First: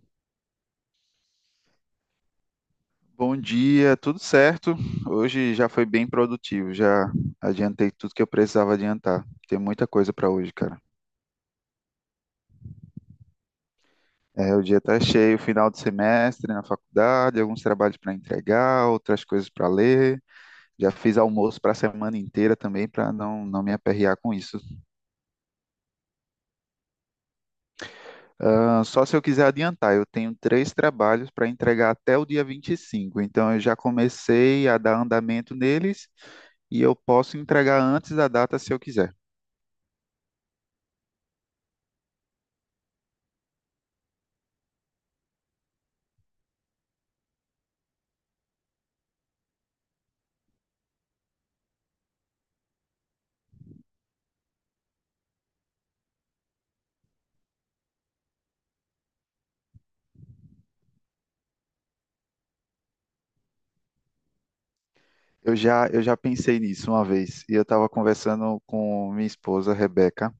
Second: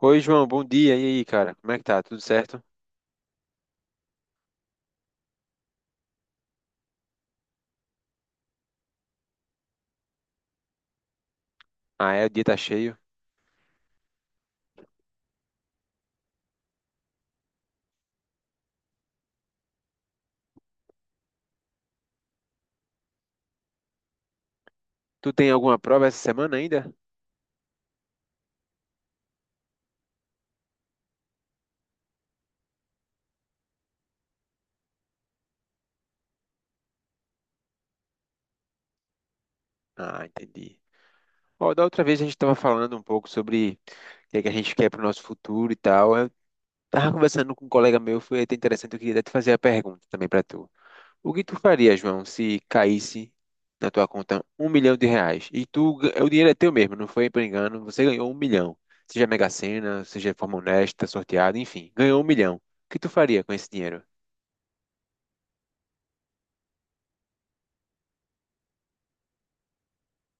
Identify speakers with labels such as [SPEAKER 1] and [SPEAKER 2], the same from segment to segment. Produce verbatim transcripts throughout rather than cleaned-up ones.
[SPEAKER 1] Oi, João, bom dia. E aí, cara? Como é que tá? Tudo certo?
[SPEAKER 2] Bom dia, tudo certo? Hoje já foi bem produtivo, já adiantei tudo que eu precisava adiantar. Tem muita coisa para hoje, cara.
[SPEAKER 1] Ah, é, o dia tá cheio.
[SPEAKER 2] É, o dia tá cheio, final de semestre na faculdade, alguns trabalhos para entregar, outras coisas para ler. Já fiz almoço para a semana inteira também para não, não me aperrear com isso.
[SPEAKER 1] Tu tem alguma prova essa semana ainda?
[SPEAKER 2] Ah, só se eu quiser adiantar, eu tenho três trabalhos para entregar até o dia vinte e cinco, então eu já comecei a dar andamento neles e eu posso entregar antes da data se eu quiser.
[SPEAKER 1] Ah, entendi. Ó, da outra vez a gente tava falando um pouco sobre o que é que a gente quer pro nosso futuro e tal. Eu tava conversando com um colega meu, foi até interessante, eu queria até te fazer a pergunta também pra tu. O que tu faria, João, se caísse na tua conta um milhão de reais? E tu, ga- o dinheiro é teu mesmo, não foi por engano, você ganhou um milhão. Seja Mega Sena, seja de forma honesta, sorteado, enfim, ganhou um milhão. O que tu faria com esse dinheiro?
[SPEAKER 2] Eu já, eu já pensei nisso uma vez e eu estava conversando com minha esposa, Rebeca.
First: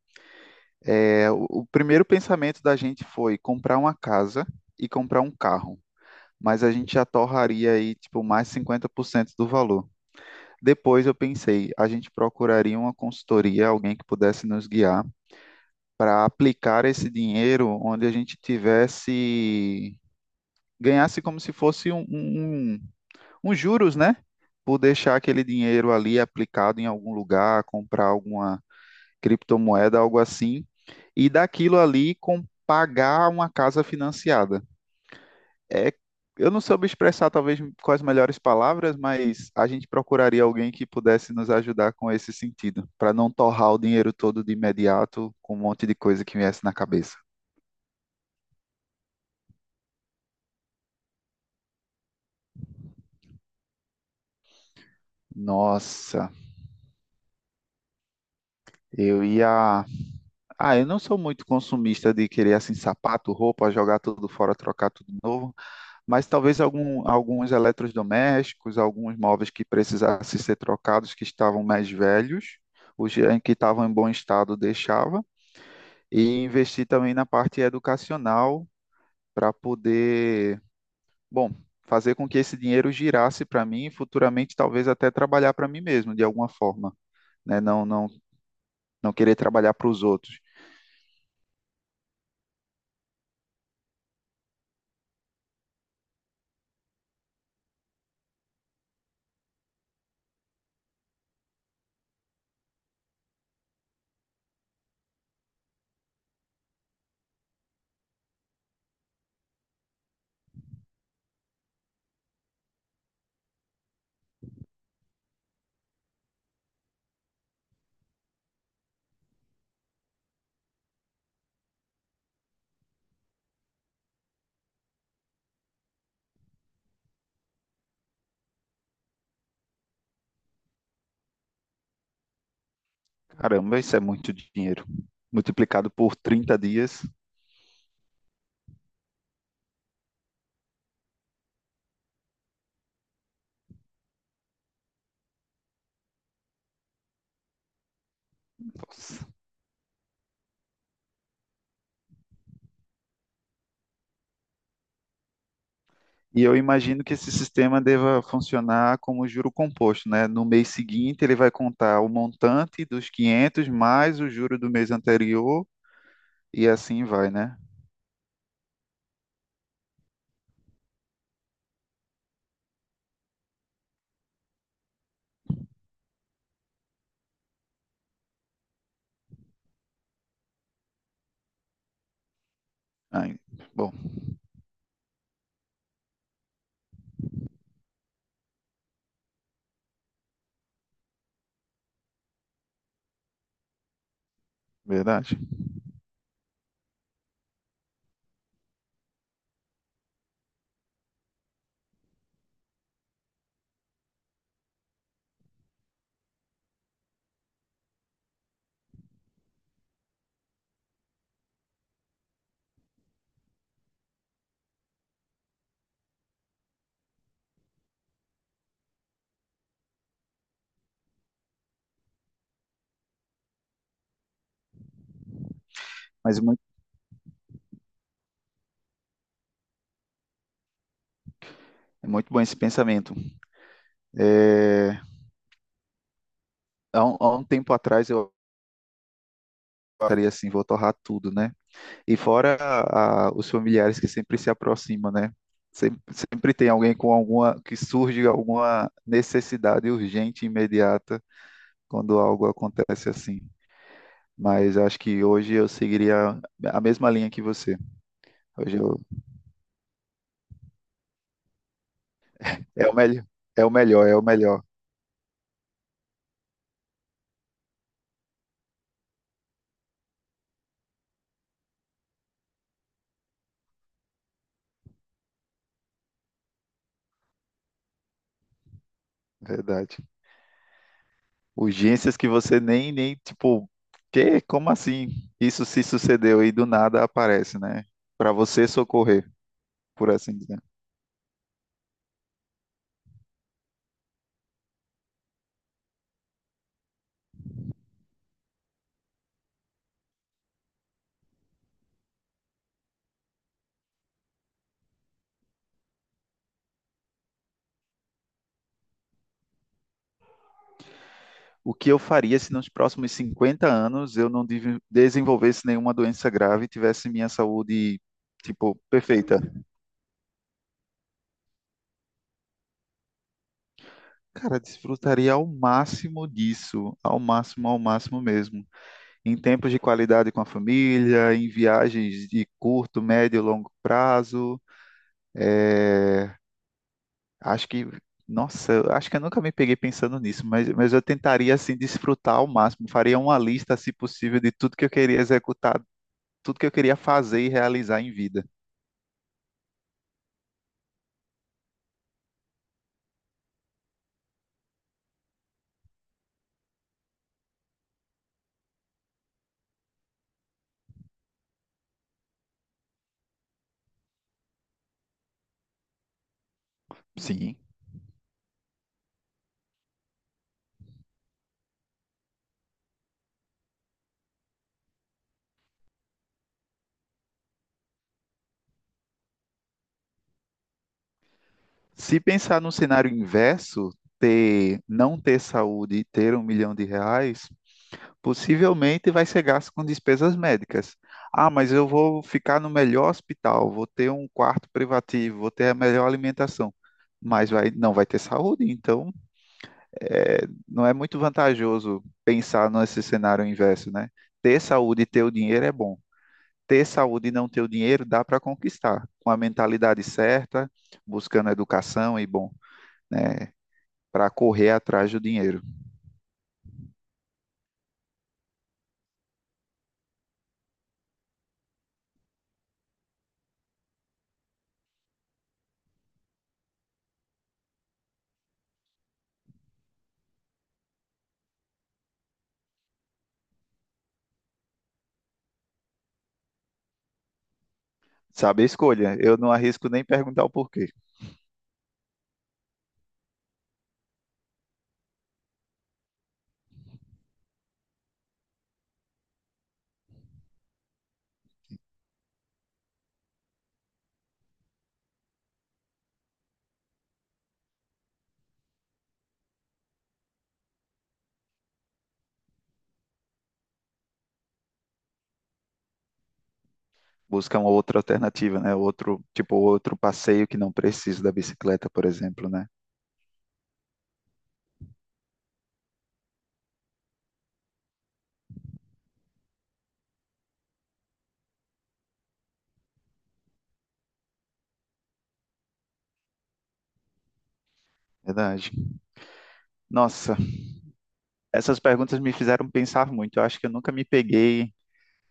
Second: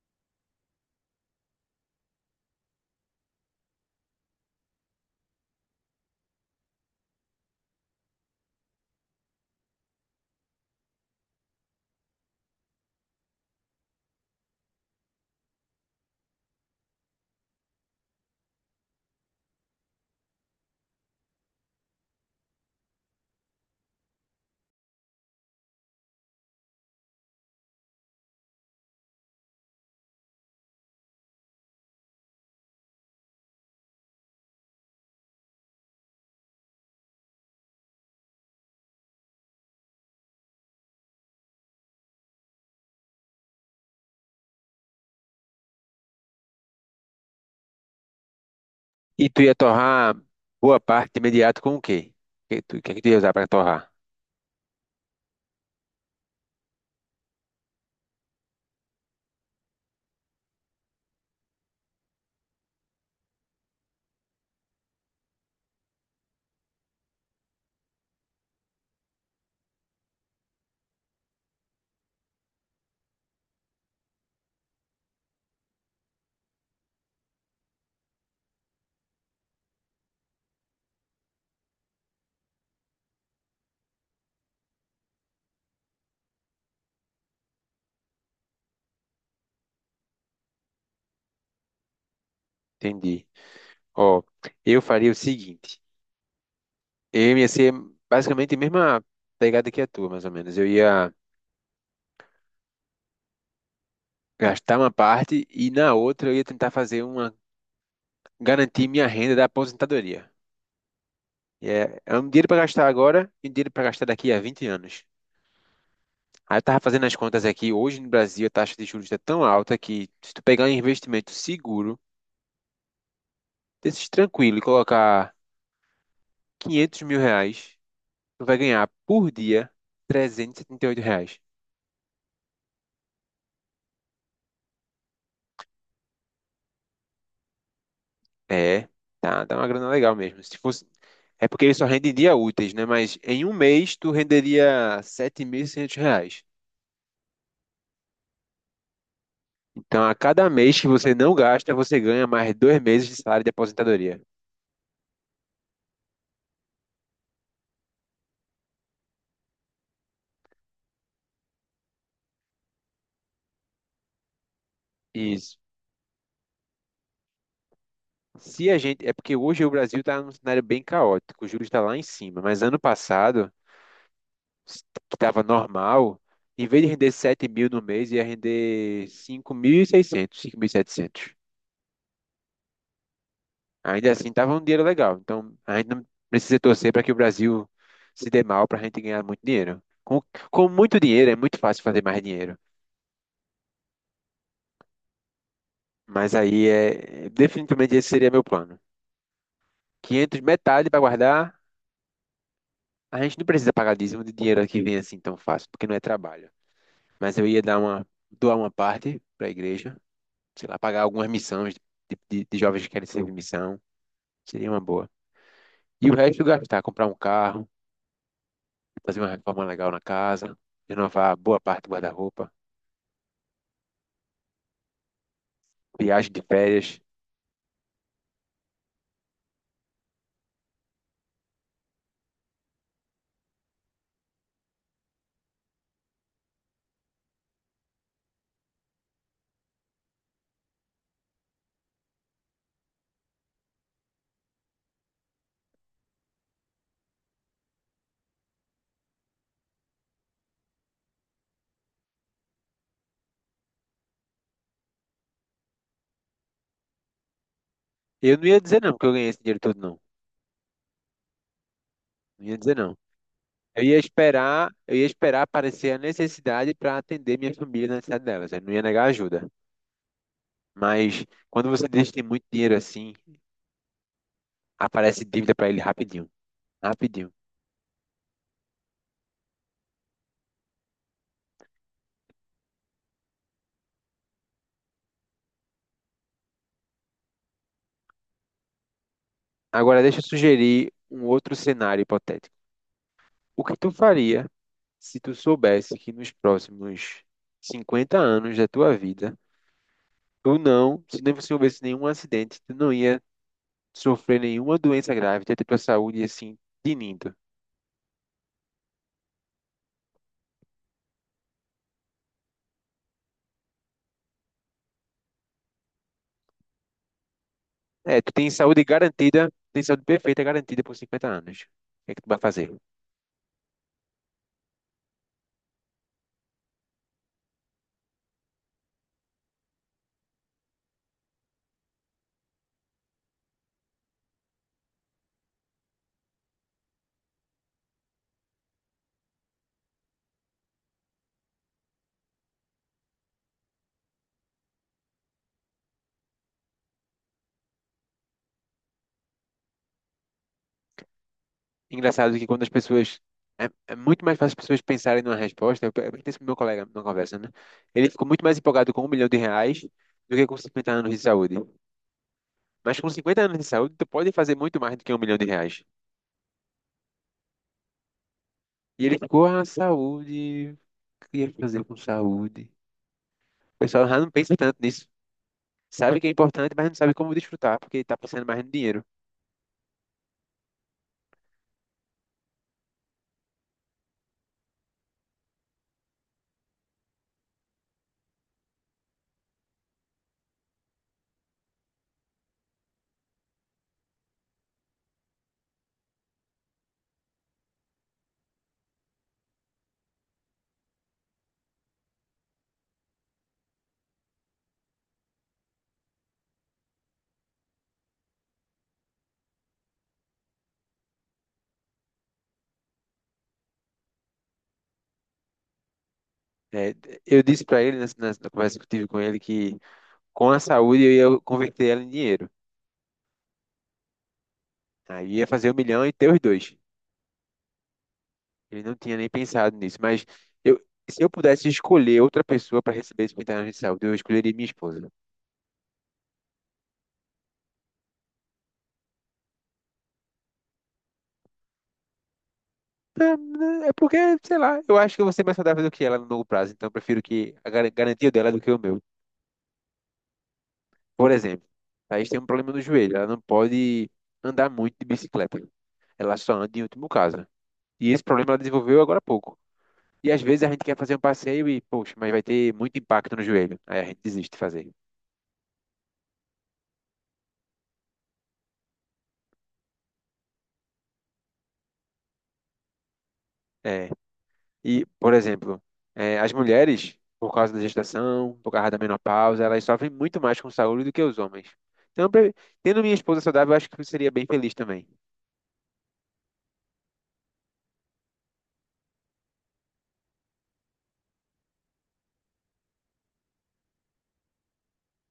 [SPEAKER 2] É, o, o primeiro pensamento da gente foi comprar uma casa e comprar um carro, mas a gente já torraria aí tipo mais cinquenta por cento do valor. Depois eu pensei, a gente procuraria uma consultoria, alguém que pudesse nos guiar para aplicar esse dinheiro onde a gente tivesse, ganhasse como se fosse um, um um uns juros, né? Por deixar aquele dinheiro ali aplicado em algum lugar, comprar alguma criptomoeda, algo assim, e daquilo ali com pagar uma casa financiada. É, eu não soube expressar talvez com as melhores palavras, mas a gente procuraria alguém que pudesse nos ajudar com esse sentido, para não torrar o dinheiro todo de imediato com um monte de coisa que viesse na cabeça.
[SPEAKER 1] E tu ia torrar boa parte imediato com o quê? O que tu, o que é que tu ia usar para torrar?
[SPEAKER 2] Nossa, eu ia Ah, eu não sou muito consumista de querer assim sapato, roupa, jogar tudo fora, trocar tudo novo, mas talvez algum, alguns eletrodomésticos, alguns móveis que precisassem ser trocados, que estavam mais velhos, os em que estavam em bom estado deixava, e investir também na parte educacional para poder, bom, fazer com que esse dinheiro girasse para mim e futuramente talvez até trabalhar para mim mesmo de alguma forma, né? Não, não, não querer trabalhar para os outros.
[SPEAKER 1] Entendi. Ó, eu faria o seguinte. Eu ia ser basicamente a mesma pegada que a tua, mais ou menos. Eu ia gastar uma parte e na outra eu ia tentar fazer uma... Garantir minha renda da aposentadoria. E É, é um dinheiro para gastar agora e um dinheiro para gastar daqui a vinte anos. Aí eu tava fazendo as contas aqui. Hoje no Brasil a taxa de juros está tão alta que se tu pegar um investimento seguro, desses tranquilo e colocar quinhentos mil reais tu vai ganhar por dia trezentos e e setenta e oito reais.
[SPEAKER 2] Caramba, isso é muito dinheiro. Multiplicado por trinta dias.
[SPEAKER 1] É, tá, dá uma grana legal mesmo. Se fosse, é porque ele só rende em dia úteis, né? Mas em um mês tu renderia sete mil e seiscentos reais.
[SPEAKER 2] Nossa.
[SPEAKER 1] Então, a cada mês que você não gasta, você ganha mais dois meses de salário de aposentadoria.
[SPEAKER 2] E eu imagino que esse sistema deva funcionar como juro composto, né? No mês seguinte, ele vai contar o montante dos quinhentos mais o juro do mês
[SPEAKER 1] Isso.
[SPEAKER 2] anterior e assim vai, né?
[SPEAKER 1] Se a gente, é porque hoje o Brasil está num cenário bem caótico, o juros está lá em cima, mas ano passado, s- que estava normal, em vez de render sete mil no mês, ia render cinco cinco mil mil e seiscentos cinco mil e setecentos.
[SPEAKER 2] Ai, bom,
[SPEAKER 1] Ainda assim, tava um dinheiro legal. Então, a gente não precisa torcer para que o Brasil se dê mal para a gente ganhar muito dinheiro. Com, com muito dinheiro, é muito fácil fazer mais dinheiro.
[SPEAKER 2] verdade.
[SPEAKER 1] Mas aí, é, definitivamente, esse seria meu plano. quinhentos, metade para guardar. A gente não precisa pagar dízimo de dinheiro que vem assim tão fácil, porque não é trabalho. Mas eu ia dar uma, doar uma parte para a igreja, sei lá, pagar algumas missões de, de, de jovens que querem servir missão. Seria uma boa. E o resto gastar, comprar um carro, fazer uma reforma legal na casa, renovar boa parte do guarda-roupa, viagem
[SPEAKER 2] Mas
[SPEAKER 1] de
[SPEAKER 2] muito,
[SPEAKER 1] férias.
[SPEAKER 2] é muito bom esse pensamento. É, há um, há um tempo atrás, eu estaria assim, vou torrar tudo, né? E fora a- a- os familiares que sempre se aproximam, né? Sempre, sempre tem alguém com alguma, que surge alguma necessidade urgente, imediata, quando algo acontece assim. Mas acho que hoje eu seguiria a mesma linha que você.
[SPEAKER 1] Eu não ia
[SPEAKER 2] Hoje
[SPEAKER 1] dizer não
[SPEAKER 2] eu,
[SPEAKER 1] que eu ganhei esse dinheiro todo, não. Não ia dizer
[SPEAKER 2] é o
[SPEAKER 1] não.
[SPEAKER 2] melhor, é o
[SPEAKER 1] Eu ia
[SPEAKER 2] melhor, é o melhor.
[SPEAKER 1] esperar, eu ia esperar aparecer a necessidade para atender minha família na necessidade delas. Eu não ia negar ajuda. Mas quando você deixa tem muito dinheiro assim, aparece dívida para ele rapidinho, rapidinho.
[SPEAKER 2] Verdade. Urgências que você nem, nem, tipo, que, como assim? Isso se sucedeu e do nada aparece, né? Para você socorrer,
[SPEAKER 1] Agora
[SPEAKER 2] por
[SPEAKER 1] deixa eu
[SPEAKER 2] assim dizer.
[SPEAKER 1] sugerir um outro cenário hipotético. O que tu faria se tu soubesse que nos próximos cinquenta anos da tua vida? Tu não, se não você houvesse nenhum acidente, tu não ia sofrer nenhuma doença grave, tu ia ter tua saúde assim, tinindo.
[SPEAKER 2] O que eu faria se nos próximos cinquenta anos eu não div- desenvolvesse nenhuma doença grave e tivesse minha saúde,
[SPEAKER 1] É, tu tem
[SPEAKER 2] tipo,
[SPEAKER 1] saúde
[SPEAKER 2] perfeita?
[SPEAKER 1] garantida, tem saúde perfeita garantida por cinquenta anos. O que é que tu vai fazer?
[SPEAKER 2] Cara, desfrutaria ao máximo disso, ao máximo, ao máximo mesmo. Em tempos de qualidade com a família, em viagens de curto, médio e longo prazo. eh, Acho que, nossa, eu acho que eu nunca me peguei pensando nisso, mas, mas eu tentaria, assim, desfrutar ao máximo. Faria uma lista, se possível, de tudo que eu queria executar, tudo que eu queria fazer e realizar em vida.
[SPEAKER 1] Engraçado que quando as pessoas. É, é muito mais fácil as pessoas pensarem numa resposta. Eu, eu pensei pro meu colega numa conversa, né? Ele ficou muito mais empolgado com um milhão de reais do que com cinquenta anos de saúde. Mas com cinquenta anos de saúde, tu pode fazer muito mais do que um milhão de reais.
[SPEAKER 2] Sim.
[SPEAKER 1] E ele ficou, ah, saúde, o que eu ia fazer com saúde? O pessoal já não pensa tanto nisso. Sabe que é importante, mas não sabe como desfrutar, porque está pensando mais no dinheiro.
[SPEAKER 2] Se pensar no cenário inverso, ter, não ter saúde e ter um milhão de reais, possivelmente vai ser gasto com despesas médicas. Ah, mas eu vou ficar no melhor hospital, vou ter um quarto privativo, vou ter a melhor alimentação, mas vai, não vai ter saúde, então é, não é muito vantajoso pensar nesse cenário inverso, né? Ter saúde e ter o dinheiro é bom. Ter saúde e não ter o dinheiro dá para conquistar, com a mentalidade certa, buscando educação e bom, né? Para correr atrás do dinheiro.
[SPEAKER 1] É, eu disse para ele, nessa, nessa- na conversa que eu tive com ele, que com a saúde eu ia converter ela em dinheiro. Aí ia fazer um milhão e ter os dois. Ele não tinha nem pensado nisso, mas eu, se eu pudesse escolher outra pessoa para receber esse milhão de saúde, eu escolheria minha esposa.
[SPEAKER 2] Sabe a escolha? Eu não arrisco nem perguntar o porquê.
[SPEAKER 1] É é porque, sei lá, eu acho que eu vou ser mais saudável do que ela no longo prazo, então eu prefiro que a gar- garantia dela é do que o meu. Por exemplo, a Thaís tem um problema no joelho, ela não pode andar muito de bicicleta. Ela só anda em último caso. E esse problema ela desenvolveu agora há pouco. E às vezes a gente quer fazer um passeio e, poxa, mas vai ter muito impacto no joelho. Aí a gente desiste de fazer.
[SPEAKER 2] Busca uma outra alternativa, né? Outro, tipo, outro passeio que não precisa da bicicleta, por exemplo, né?
[SPEAKER 1] É. E, por exemplo, é, as mulheres, por causa da gestação, por causa da menopausa, elas sofrem muito mais com saúde do que os homens. Então, pra- tendo minha esposa saudável, eu acho que eu seria bem feliz também.
[SPEAKER 2] Verdade. Nossa, essas perguntas me fizeram pensar muito. Eu acho que eu nunca me peguei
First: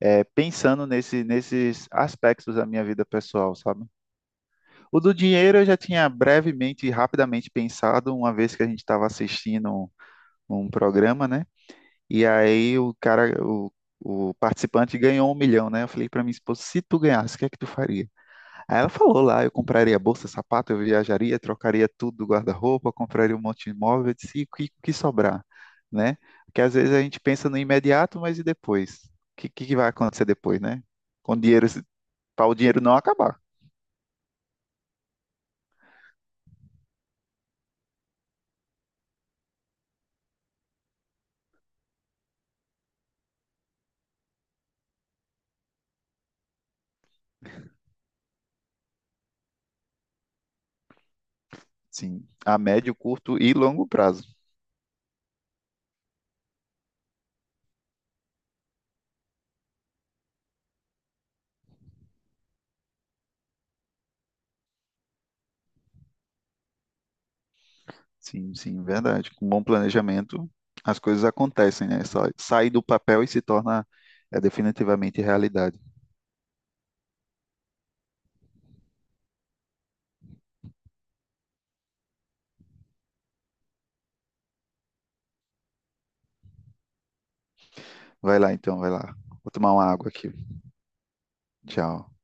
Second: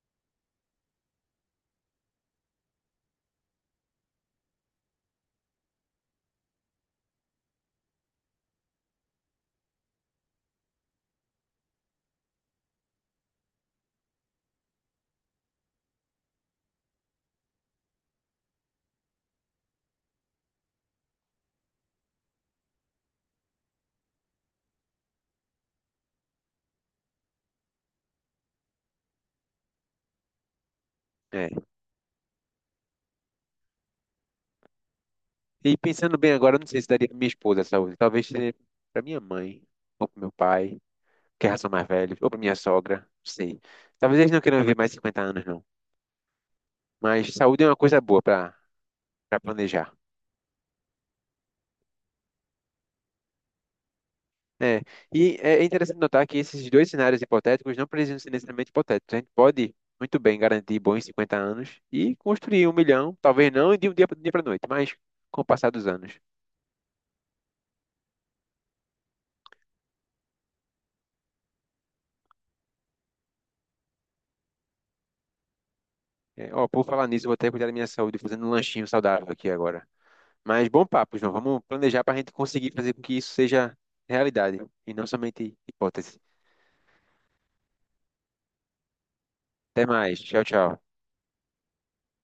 [SPEAKER 2] é, pensando nesse, nesses aspectos da minha vida pessoal, sabe? O do dinheiro eu já tinha brevemente e rapidamente pensado, uma vez que a gente estava assistindo um, um programa, né? E aí o cara, o, o participante ganhou um milhão, né? Eu falei para minha esposa, se tu ganhasse, o que é que tu faria? Aí ela falou lá, eu compraria bolsa, sapato, eu viajaria, trocaria tudo do guarda-roupa, compraria um monte de imóvel, eu disse, e o que, o que sobrar, né? Porque às vezes a gente pensa no imediato, mas e depois? O que, que que vai acontecer depois, né? Com
[SPEAKER 1] É.
[SPEAKER 2] dinheiro, para o dinheiro não acabar,
[SPEAKER 1] E pensando bem agora, eu não sei se daria pra minha esposa a saúde. Talvez seria pra minha mãe, ou para meu pai, que já são mais velhos, ou para minha sogra, não sei. Talvez eles não queiram viver mais cinquenta anos, não. Mas saúde é uma coisa boa para planejar.
[SPEAKER 2] sim, a médio, curto e longo prazo.
[SPEAKER 1] É. E é é interessante notar que esses dois cenários hipotéticos não precisam ser necessariamente hipotéticos. A gente pode muito bem garantir bons cinquenta anos e construir um milhão, talvez não de um dia para noite, mas com o passar dos anos.
[SPEAKER 2] Sim, sim, verdade. Com bom planejamento, as coisas acontecem, né? Só sai do papel e se torna é, definitivamente realidade.
[SPEAKER 1] É, ó, por falar nisso, eu vou até cuidar da minha saúde fazendo um lanchinho saudável aqui agora. Mas bom papo, João. Vamos planejar para a gente conseguir fazer com que isso seja realidade e não somente hipótese.
[SPEAKER 2] Vai lá então, vai lá. Vou tomar
[SPEAKER 1] Até
[SPEAKER 2] uma água
[SPEAKER 1] mais.
[SPEAKER 2] aqui.
[SPEAKER 1] Tchau, tchau.
[SPEAKER 2] Tchau.